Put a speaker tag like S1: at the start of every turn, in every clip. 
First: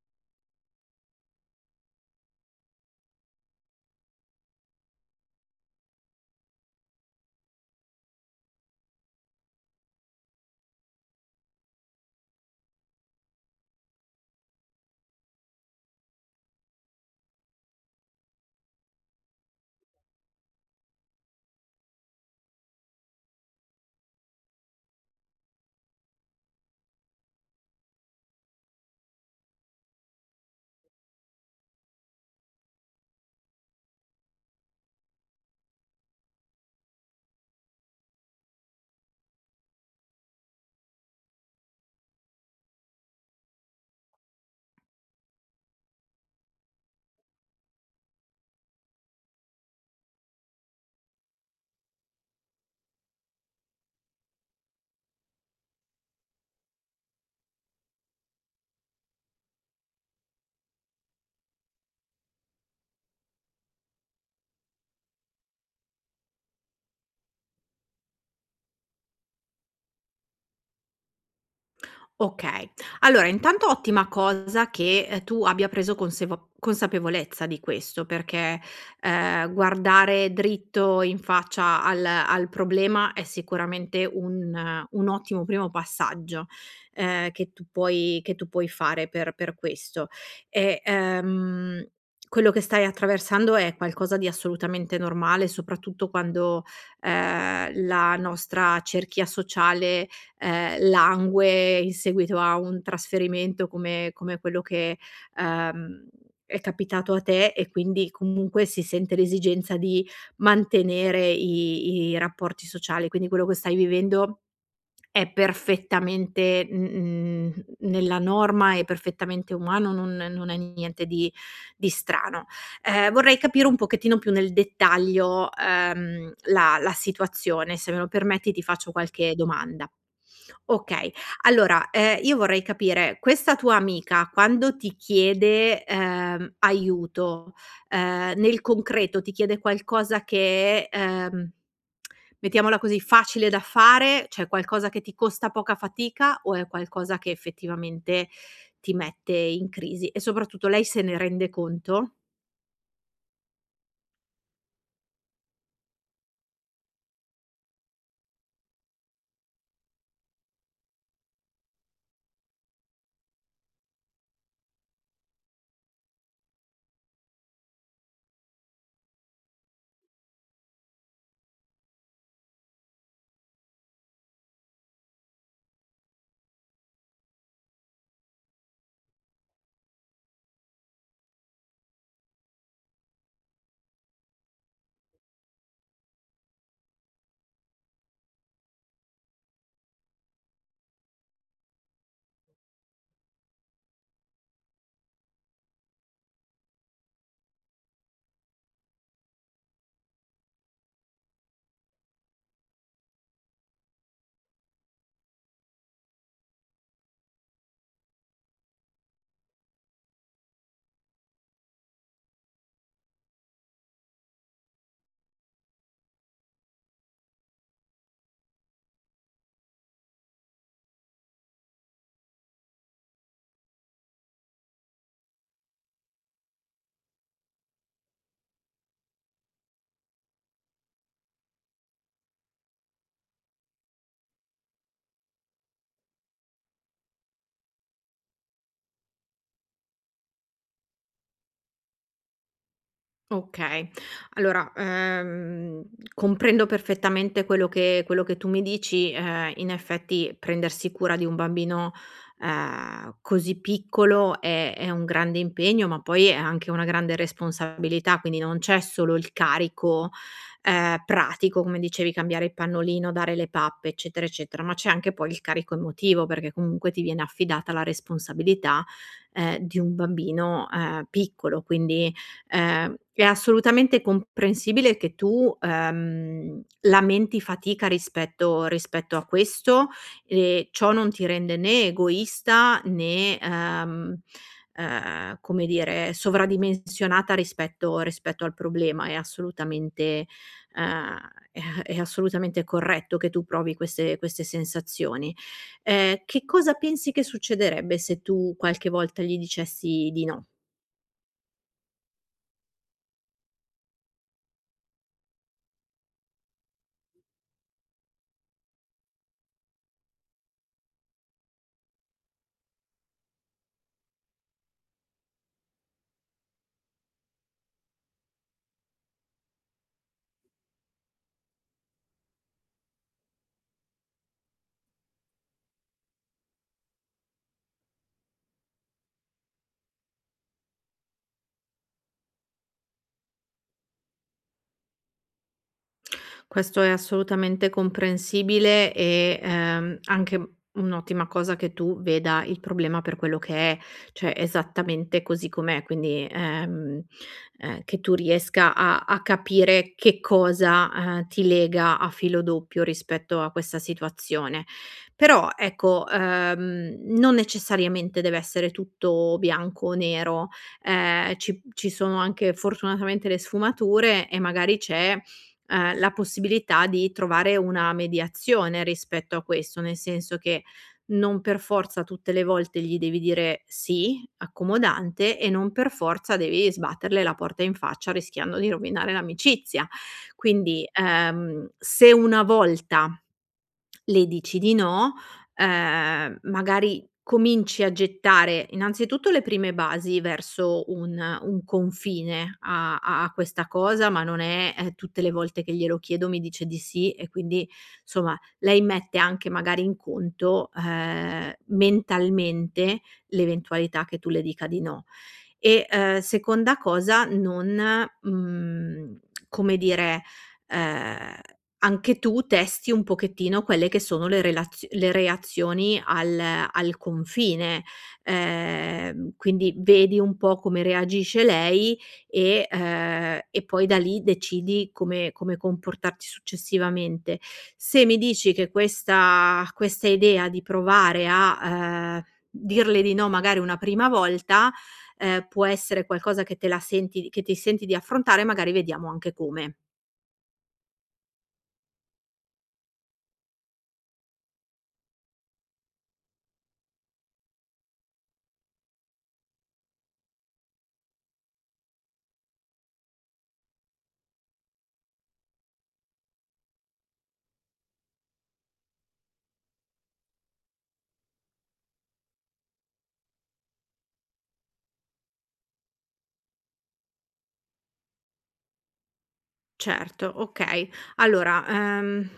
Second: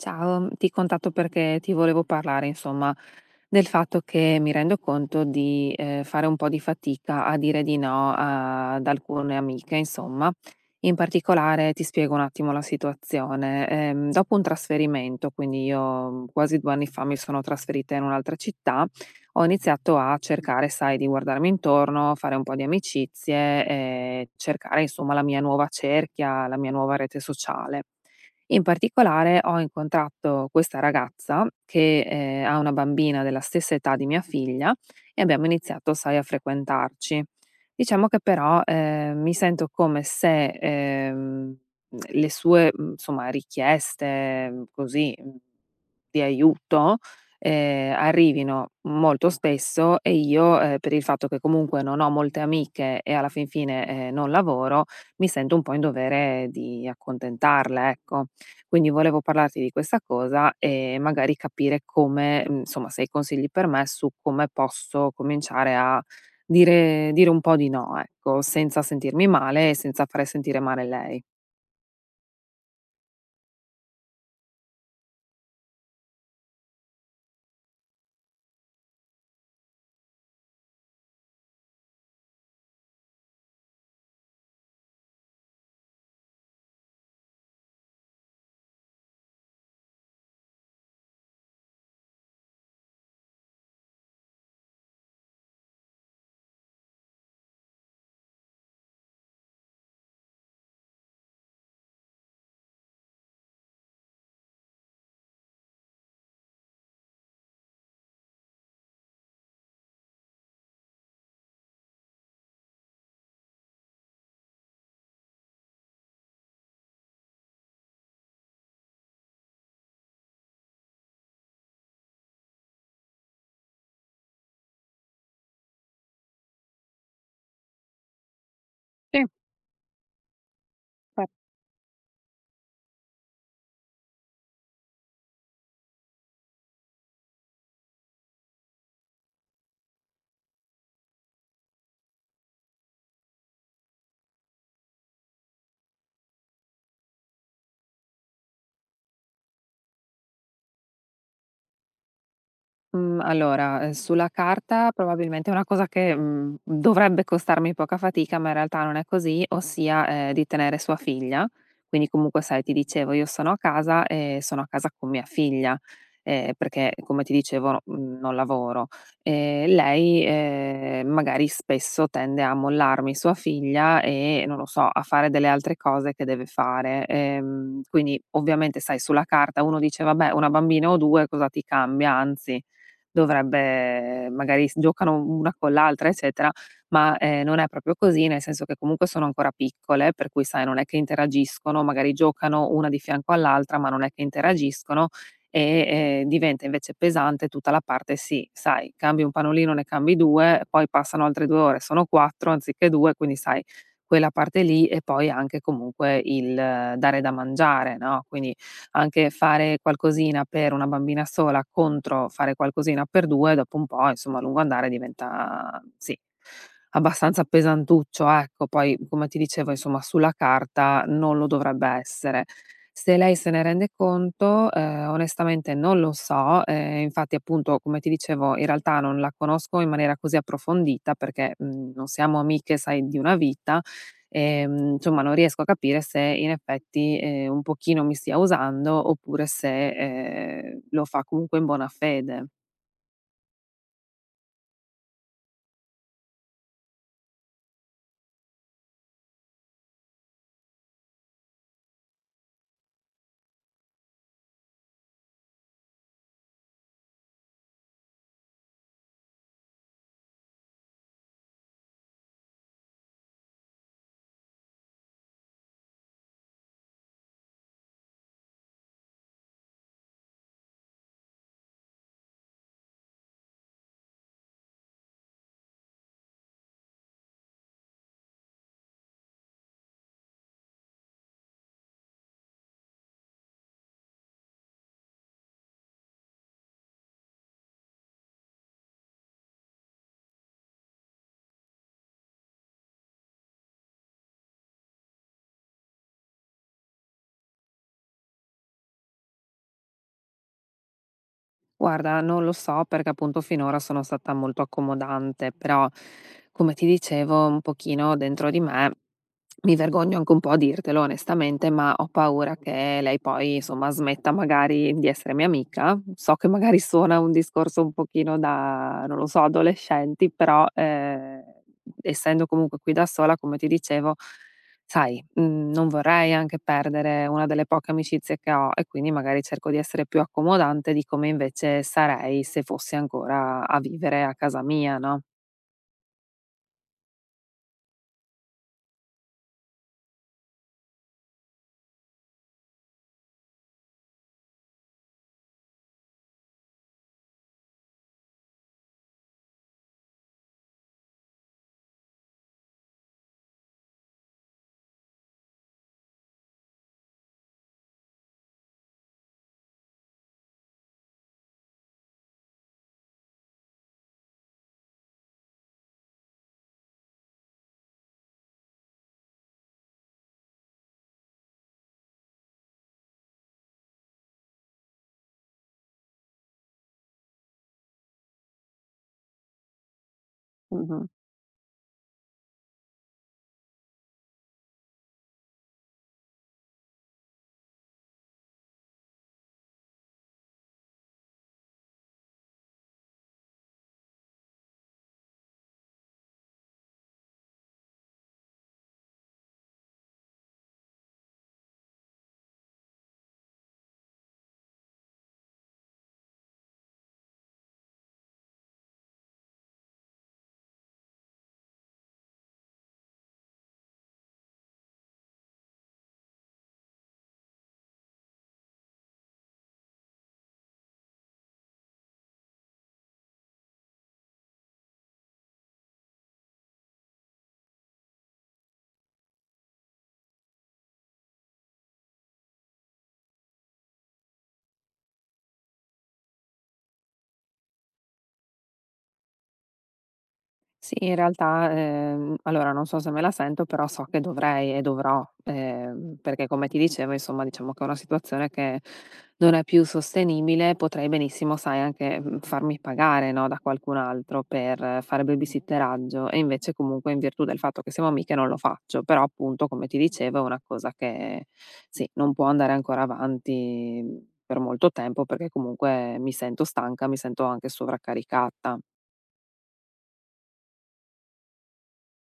S1: Ciao, ti contatto perché ti volevo parlare, insomma, del fatto che mi rendo conto di fare un po' di fatica a dire di no ad alcune amiche, insomma. In particolare ti spiego un attimo la situazione. Dopo un trasferimento, quindi io quasi 2 anni fa mi sono trasferita in un'altra città, ho iniziato a cercare, sai, di guardarmi intorno, fare un po' di amicizie, e cercare, insomma, la mia nuova cerchia, la mia nuova rete sociale. In particolare ho incontrato questa ragazza che ha una bambina della stessa età di mia figlia e abbiamo iniziato, sai, a frequentarci. Diciamo che però, mi sento come se le sue, insomma, richieste, di aiuto, arrivino molto spesso e io, per il fatto che comunque non ho molte amiche e alla fin fine, non lavoro, mi sento un po' in dovere di accontentarle, ecco. Quindi volevo parlarti di questa cosa e magari capire come, insomma, se hai consigli per me su come posso cominciare a dire un po' di no, ecco, senza sentirmi male e senza fare sentire male lei.
S2: Okay. Allora intanto ottima cosa che, tu abbia preso consevo consapevolezza di questo perché, guardare dritto in faccia al problema è sicuramente un ottimo primo passaggio, che tu puoi fare per questo. E, quello che stai attraversando è qualcosa di assolutamente normale, soprattutto quando, la nostra cerchia sociale, langue in seguito a un trasferimento come quello che, ehm, è capitato a te e quindi comunque si sente l'esigenza di mantenere i rapporti sociali. Quindi quello che stai vivendo è perfettamente, nella norma, è perfettamente umano, non è niente di strano. Vorrei capire un pochettino più nel dettaglio, la situazione. Se me lo permetti ti faccio
S1: Sì.
S2: qualche domanda. Okay, allora, io vorrei capire, questa tua amica quando ti chiede, aiuto nel concreto ti chiede qualcosa che è, mettiamola così, facile da fare, cioè qualcosa che ti costa poca fatica o è qualcosa che effettivamente ti mette in crisi? E soprattutto lei se ne rende conto?
S1: Mhmm, allora, sulla carta probabilmente è una cosa che dovrebbe costarmi poca fatica, ma in realtà non è così, ossia, di tenere sua figlia. Quindi comunque sai, ti dicevo io sono a casa e sono a casa con mia figlia, perché come ti dicevo no, non lavoro. Lei magari spesso tende a mollarmi sua figlia e, non lo so, a fare delle altre cose che deve fare. Quindi ovviamente sai, sulla carta uno dice: "Vabbè, 1 bambina o 2 cosa ti cambia?" Anzi dovrebbe magari s giocano una con l'altra, eccetera, ma non è proprio così, nel senso che comunque sono ancora piccole, per cui sai non è che interagiscono, magari giocano una di fianco all'altra, ma non è che interagiscono e diventa invece pesante tutta la parte sì, sai, cambi un panolino, ne cambi 2, poi passano altre 2 ore, sono 4 anziché 2, quindi sai quella parte lì e poi anche comunque il dare da mangiare, no, quindi anche fare qualcosina per una bambina sola contro fare qualcosina per 2, dopo un po', insomma, a lungo andare diventa sì, abbastanza pesantuccio, ecco. Poi, come ti dicevo, insomma, sulla carta non lo dovrebbe essere. Se lei se ne rende conto, onestamente non lo so, infatti appunto, come ti dicevo, in realtà non la conosco in maniera così approfondita perché non siamo amiche, sai, di una vita. Insomma non riesco a capire se in effetti, un pochino mi stia usando oppure se lo fa comunque in buona fede.
S2: Okay. Allora, comprendo perfettamente quello che tu mi dici. In effetti prendersi cura di un bambino, così piccolo è un grande impegno, ma poi è anche una grande responsabilità, quindi non c'è solo il carico, pratico, come dicevi, cambiare il pannolino, dare le pappe, eccetera, eccetera, ma c'è anche poi il carico emotivo, perché comunque ti viene affidata la responsabilità, di un bambino, piccolo. Quindi, è assolutamente comprensibile che tu, lamenti fatica rispetto a questo e ciò non ti rende né egoista né, come dire, sovradimensionata rispetto al problema. È assolutamente ehm, è assolutamente corretto che tu provi queste sensazioni. Che cosa pensi che succederebbe se tu qualche volta gli dicessi di no?
S1: Guarda, non lo so perché appunto finora sono stata molto accomodante, però come ti dicevo un pochino dentro di me mi vergogno anche un po' a dirtelo onestamente, ma ho paura che lei poi insomma smetta magari di essere mia amica. So che magari suona un discorso un pochino da, non lo so, adolescenti, però essendo comunque qui da sola, come ti dicevo, sai, non vorrei anche perdere una delle poche amicizie che ho e quindi magari cerco di essere più accomodante di come invece sarei se fossi ancora a vivere a casa mia, no?
S2: Questo è assolutamente comprensibile e, anche un'ottima cosa che tu veda il problema per quello che è, cioè esattamente così com'è, quindi, che tu riesca a capire che cosa, ti lega a filo doppio rispetto a questa situazione. Però ecco, non necessariamente deve essere tutto bianco o nero, ci sono anche fortunatamente le sfumature e magari c'è la possibilità di trovare una mediazione rispetto a questo, nel senso che non per forza tutte le volte gli devi dire sì, accomodante, e non per forza devi sbatterle la porta in faccia rischiando di rovinare l'amicizia. Quindi,
S1: Mh-mh.
S2: se una volta le dici di no, magari cominci a gettare innanzitutto le prime basi verso un confine a questa cosa, ma non è, tutte le volte che glielo chiedo mi dice di sì e quindi insomma lei mette anche magari in conto, mentalmente l'eventualità che tu le dica di no. E, seconda cosa non, mhmm, come dire, ehm anche tu testi un pochettino quelle che sono le reazioni al confine, quindi vedi un po' come reagisce lei e poi da lì decidi come comportarti successivamente. Se mi dici che questa idea di provare a, dirle di no magari una prima volta, può essere qualcosa che ti senti di affrontare, magari vediamo anche come.
S1: Sì, in realtà, allora non so se me la sento, però so che dovrei e dovrò, perché come ti dicevo, insomma, diciamo che è una situazione che non è più sostenibile. Potrei benissimo, sai, anche, farmi pagare, no, da qualcun altro per fare babysitteraggio e invece comunque in virtù del fatto che siamo amiche non lo faccio. Però appunto, come ti dicevo, è una cosa che sì, non può andare ancora avanti, per molto tempo perché comunque mi sento stanca, mi sento anche sovraccaricata.
S2: Certo, okay. Allora,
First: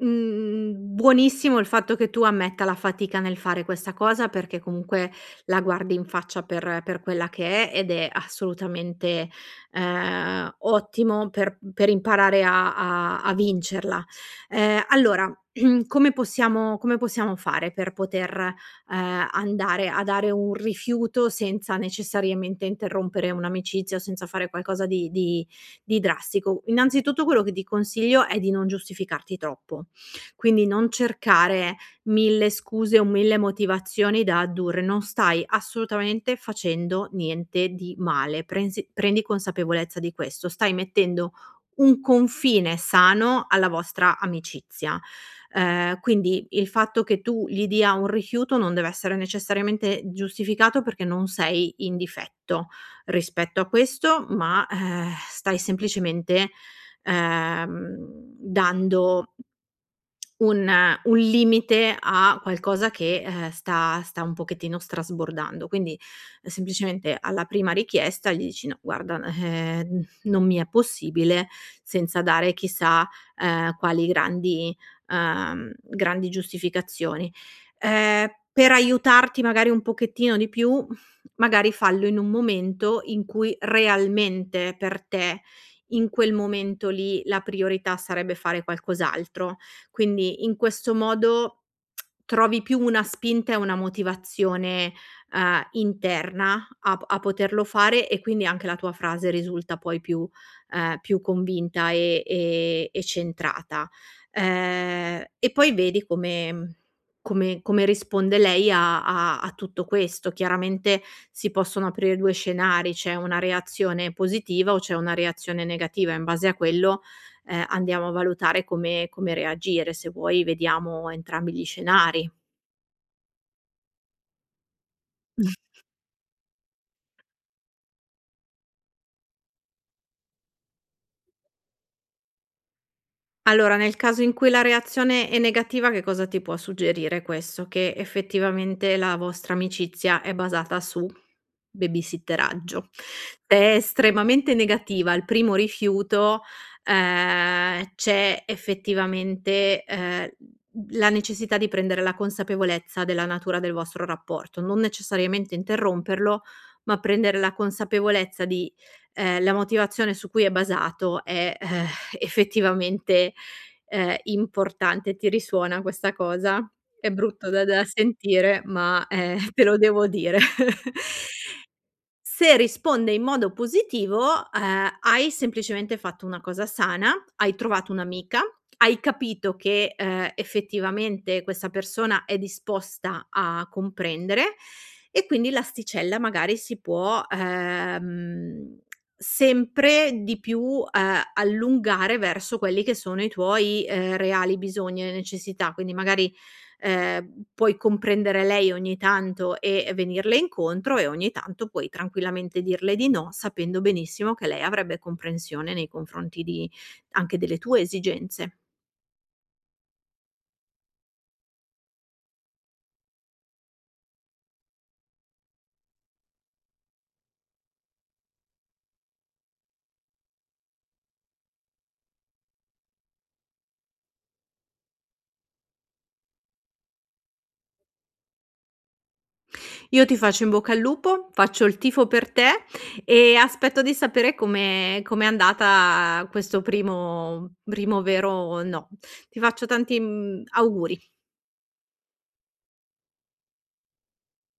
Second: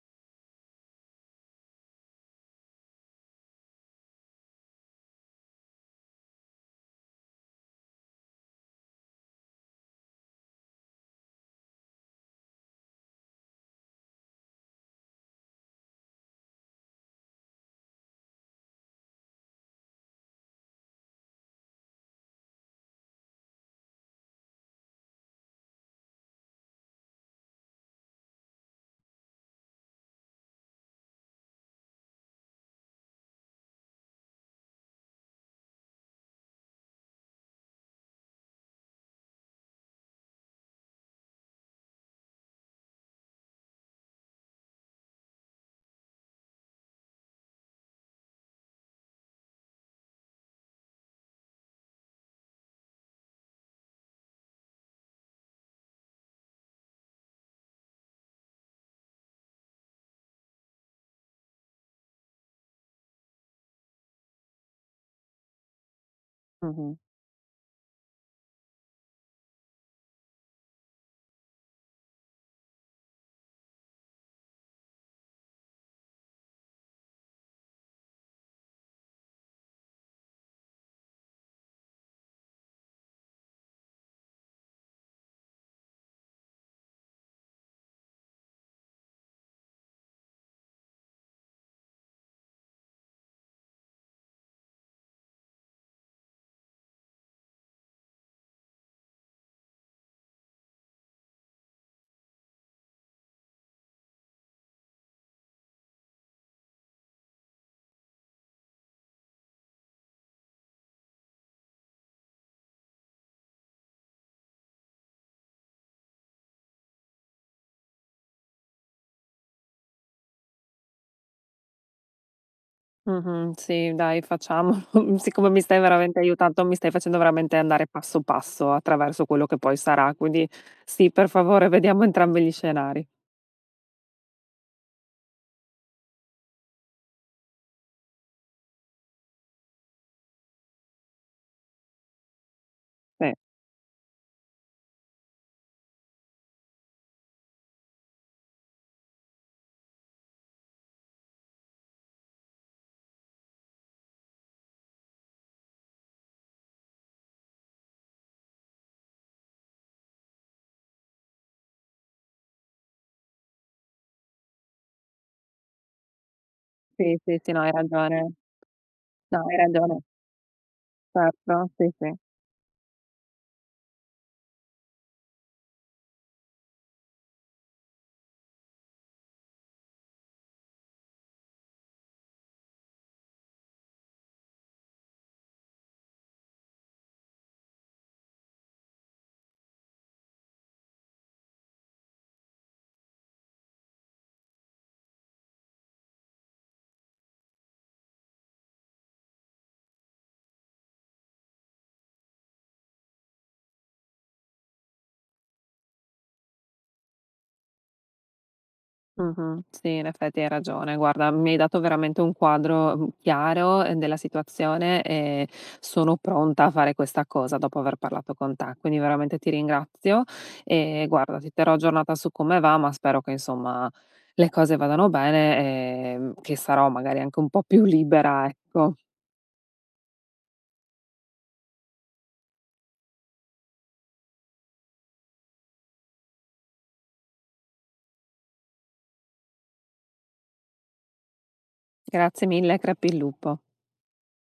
S2: buonissimo il fatto che tu ammetta la fatica nel fare questa cosa, perché comunque la guardi in faccia per quella che è ed è assolutamente, ottimo per imparare a vincerla. Allora, come possiamo fare per poter, andare a dare un rifiuto senza necessariamente interrompere un'amicizia o senza fare qualcosa di drastico. Innanzitutto quello che ti consiglio è di non giustificarti troppo, quindi non cercare 1000 scuse o 1000 motivazioni da addurre, non stai assolutamente facendo niente di male, prensi prendi consapevolezza di questo, stai mettendo un confine sano alla vostra amicizia. Quindi il fatto che tu gli dia un rifiuto non deve essere necessariamente giustificato perché non sei in difetto rispetto a questo, ma, stai semplicemente, ehm, dando un limite a qualcosa che, sta un pochettino strasbordando. Quindi,
S1: Mh-mh.
S2: semplicemente alla prima richiesta gli dici: "No guarda, non mi è possibile", senza dare chissà, quali grandi grandi giustificazioni. Per aiutarti magari un pochettino di più, magari fallo in un momento in cui realmente per te, in quel momento lì, la priorità sarebbe fare qualcos'altro. Quindi in questo modo trovi più una spinta e una motivazione, interna a poterlo fare e quindi anche la tua frase risulta poi più più convinta e centrata. E poi vedi come risponde lei a tutto questo. Chiaramente si possono aprire 2 scenari: c'è una reazione positiva o c'è una reazione negativa. In base a quello andiamo a valutare come reagire. Se vuoi vediamo entrambi gli scenari.
S1: Mh-mh. Sì, dai, facciamolo. Siccome mi stai veramente aiutando, mi stai facendo veramente andare passo passo attraverso quello che poi sarà. Quindi sì, per favore, vediamo entrambi gli scenari.
S2: Allora, nel caso in cui la reazione è negativa, che cosa ti può suggerire questo? Che effettivamente la vostra amicizia è basata su babysitteraggio.
S1: Sì,
S2: Se è estremamente negativa al primo rifiuto, c'è effettivamente, la necessità di prendere la consapevolezza della natura del vostro rapporto, non necessariamente interromperlo, ma prendere la consapevolezza di, la motivazione su cui è basato è, effettivamente importante. Ti risuona questa cosa? È
S1: sì, sì,
S2: brutto
S1: sì, no,
S2: da
S1: hai
S2: da
S1: ragione.
S2: sentire, ma,
S1: No, hai
S2: te lo
S1: ragione.
S2: devo dire.
S1: Certo, sì, sì.
S2: Se risponde in modo positivo, hai semplicemente fatto una cosa sana, hai trovato un'amica, hai capito che, effettivamente questa persona è disposta a comprendere e quindi l'asticella magari si può, sempre di più, allungare verso quelli che sono i tuoi, reali bisogni e necessità. Quindi magari puoi comprendere lei ogni tanto e venirle incontro e ogni tanto puoi tranquillamente dirle di no, sapendo benissimo che lei avrebbe comprensione nei confronti di anche delle tue esigenze.
S1: Mh-mh. Sì, in effetti hai ragione. Guarda, mi hai dato veramente un quadro, chiaro, della situazione e sono pronta a fare questa cosa dopo aver parlato con te. Quindi veramente ti ringrazio e guarda, ti terrò aggiornata su come va, ma spero che insomma le cose vadano bene, che sarò magari anche un po' più libera, ecco.
S2: Io ti faccio in bocca al lupo, faccio il tifo per te e aspetto di sapere come com'è andata questo primo vero no. Ti faccio tanti, auguri.
S1: Grazie mille, crepi il lupo.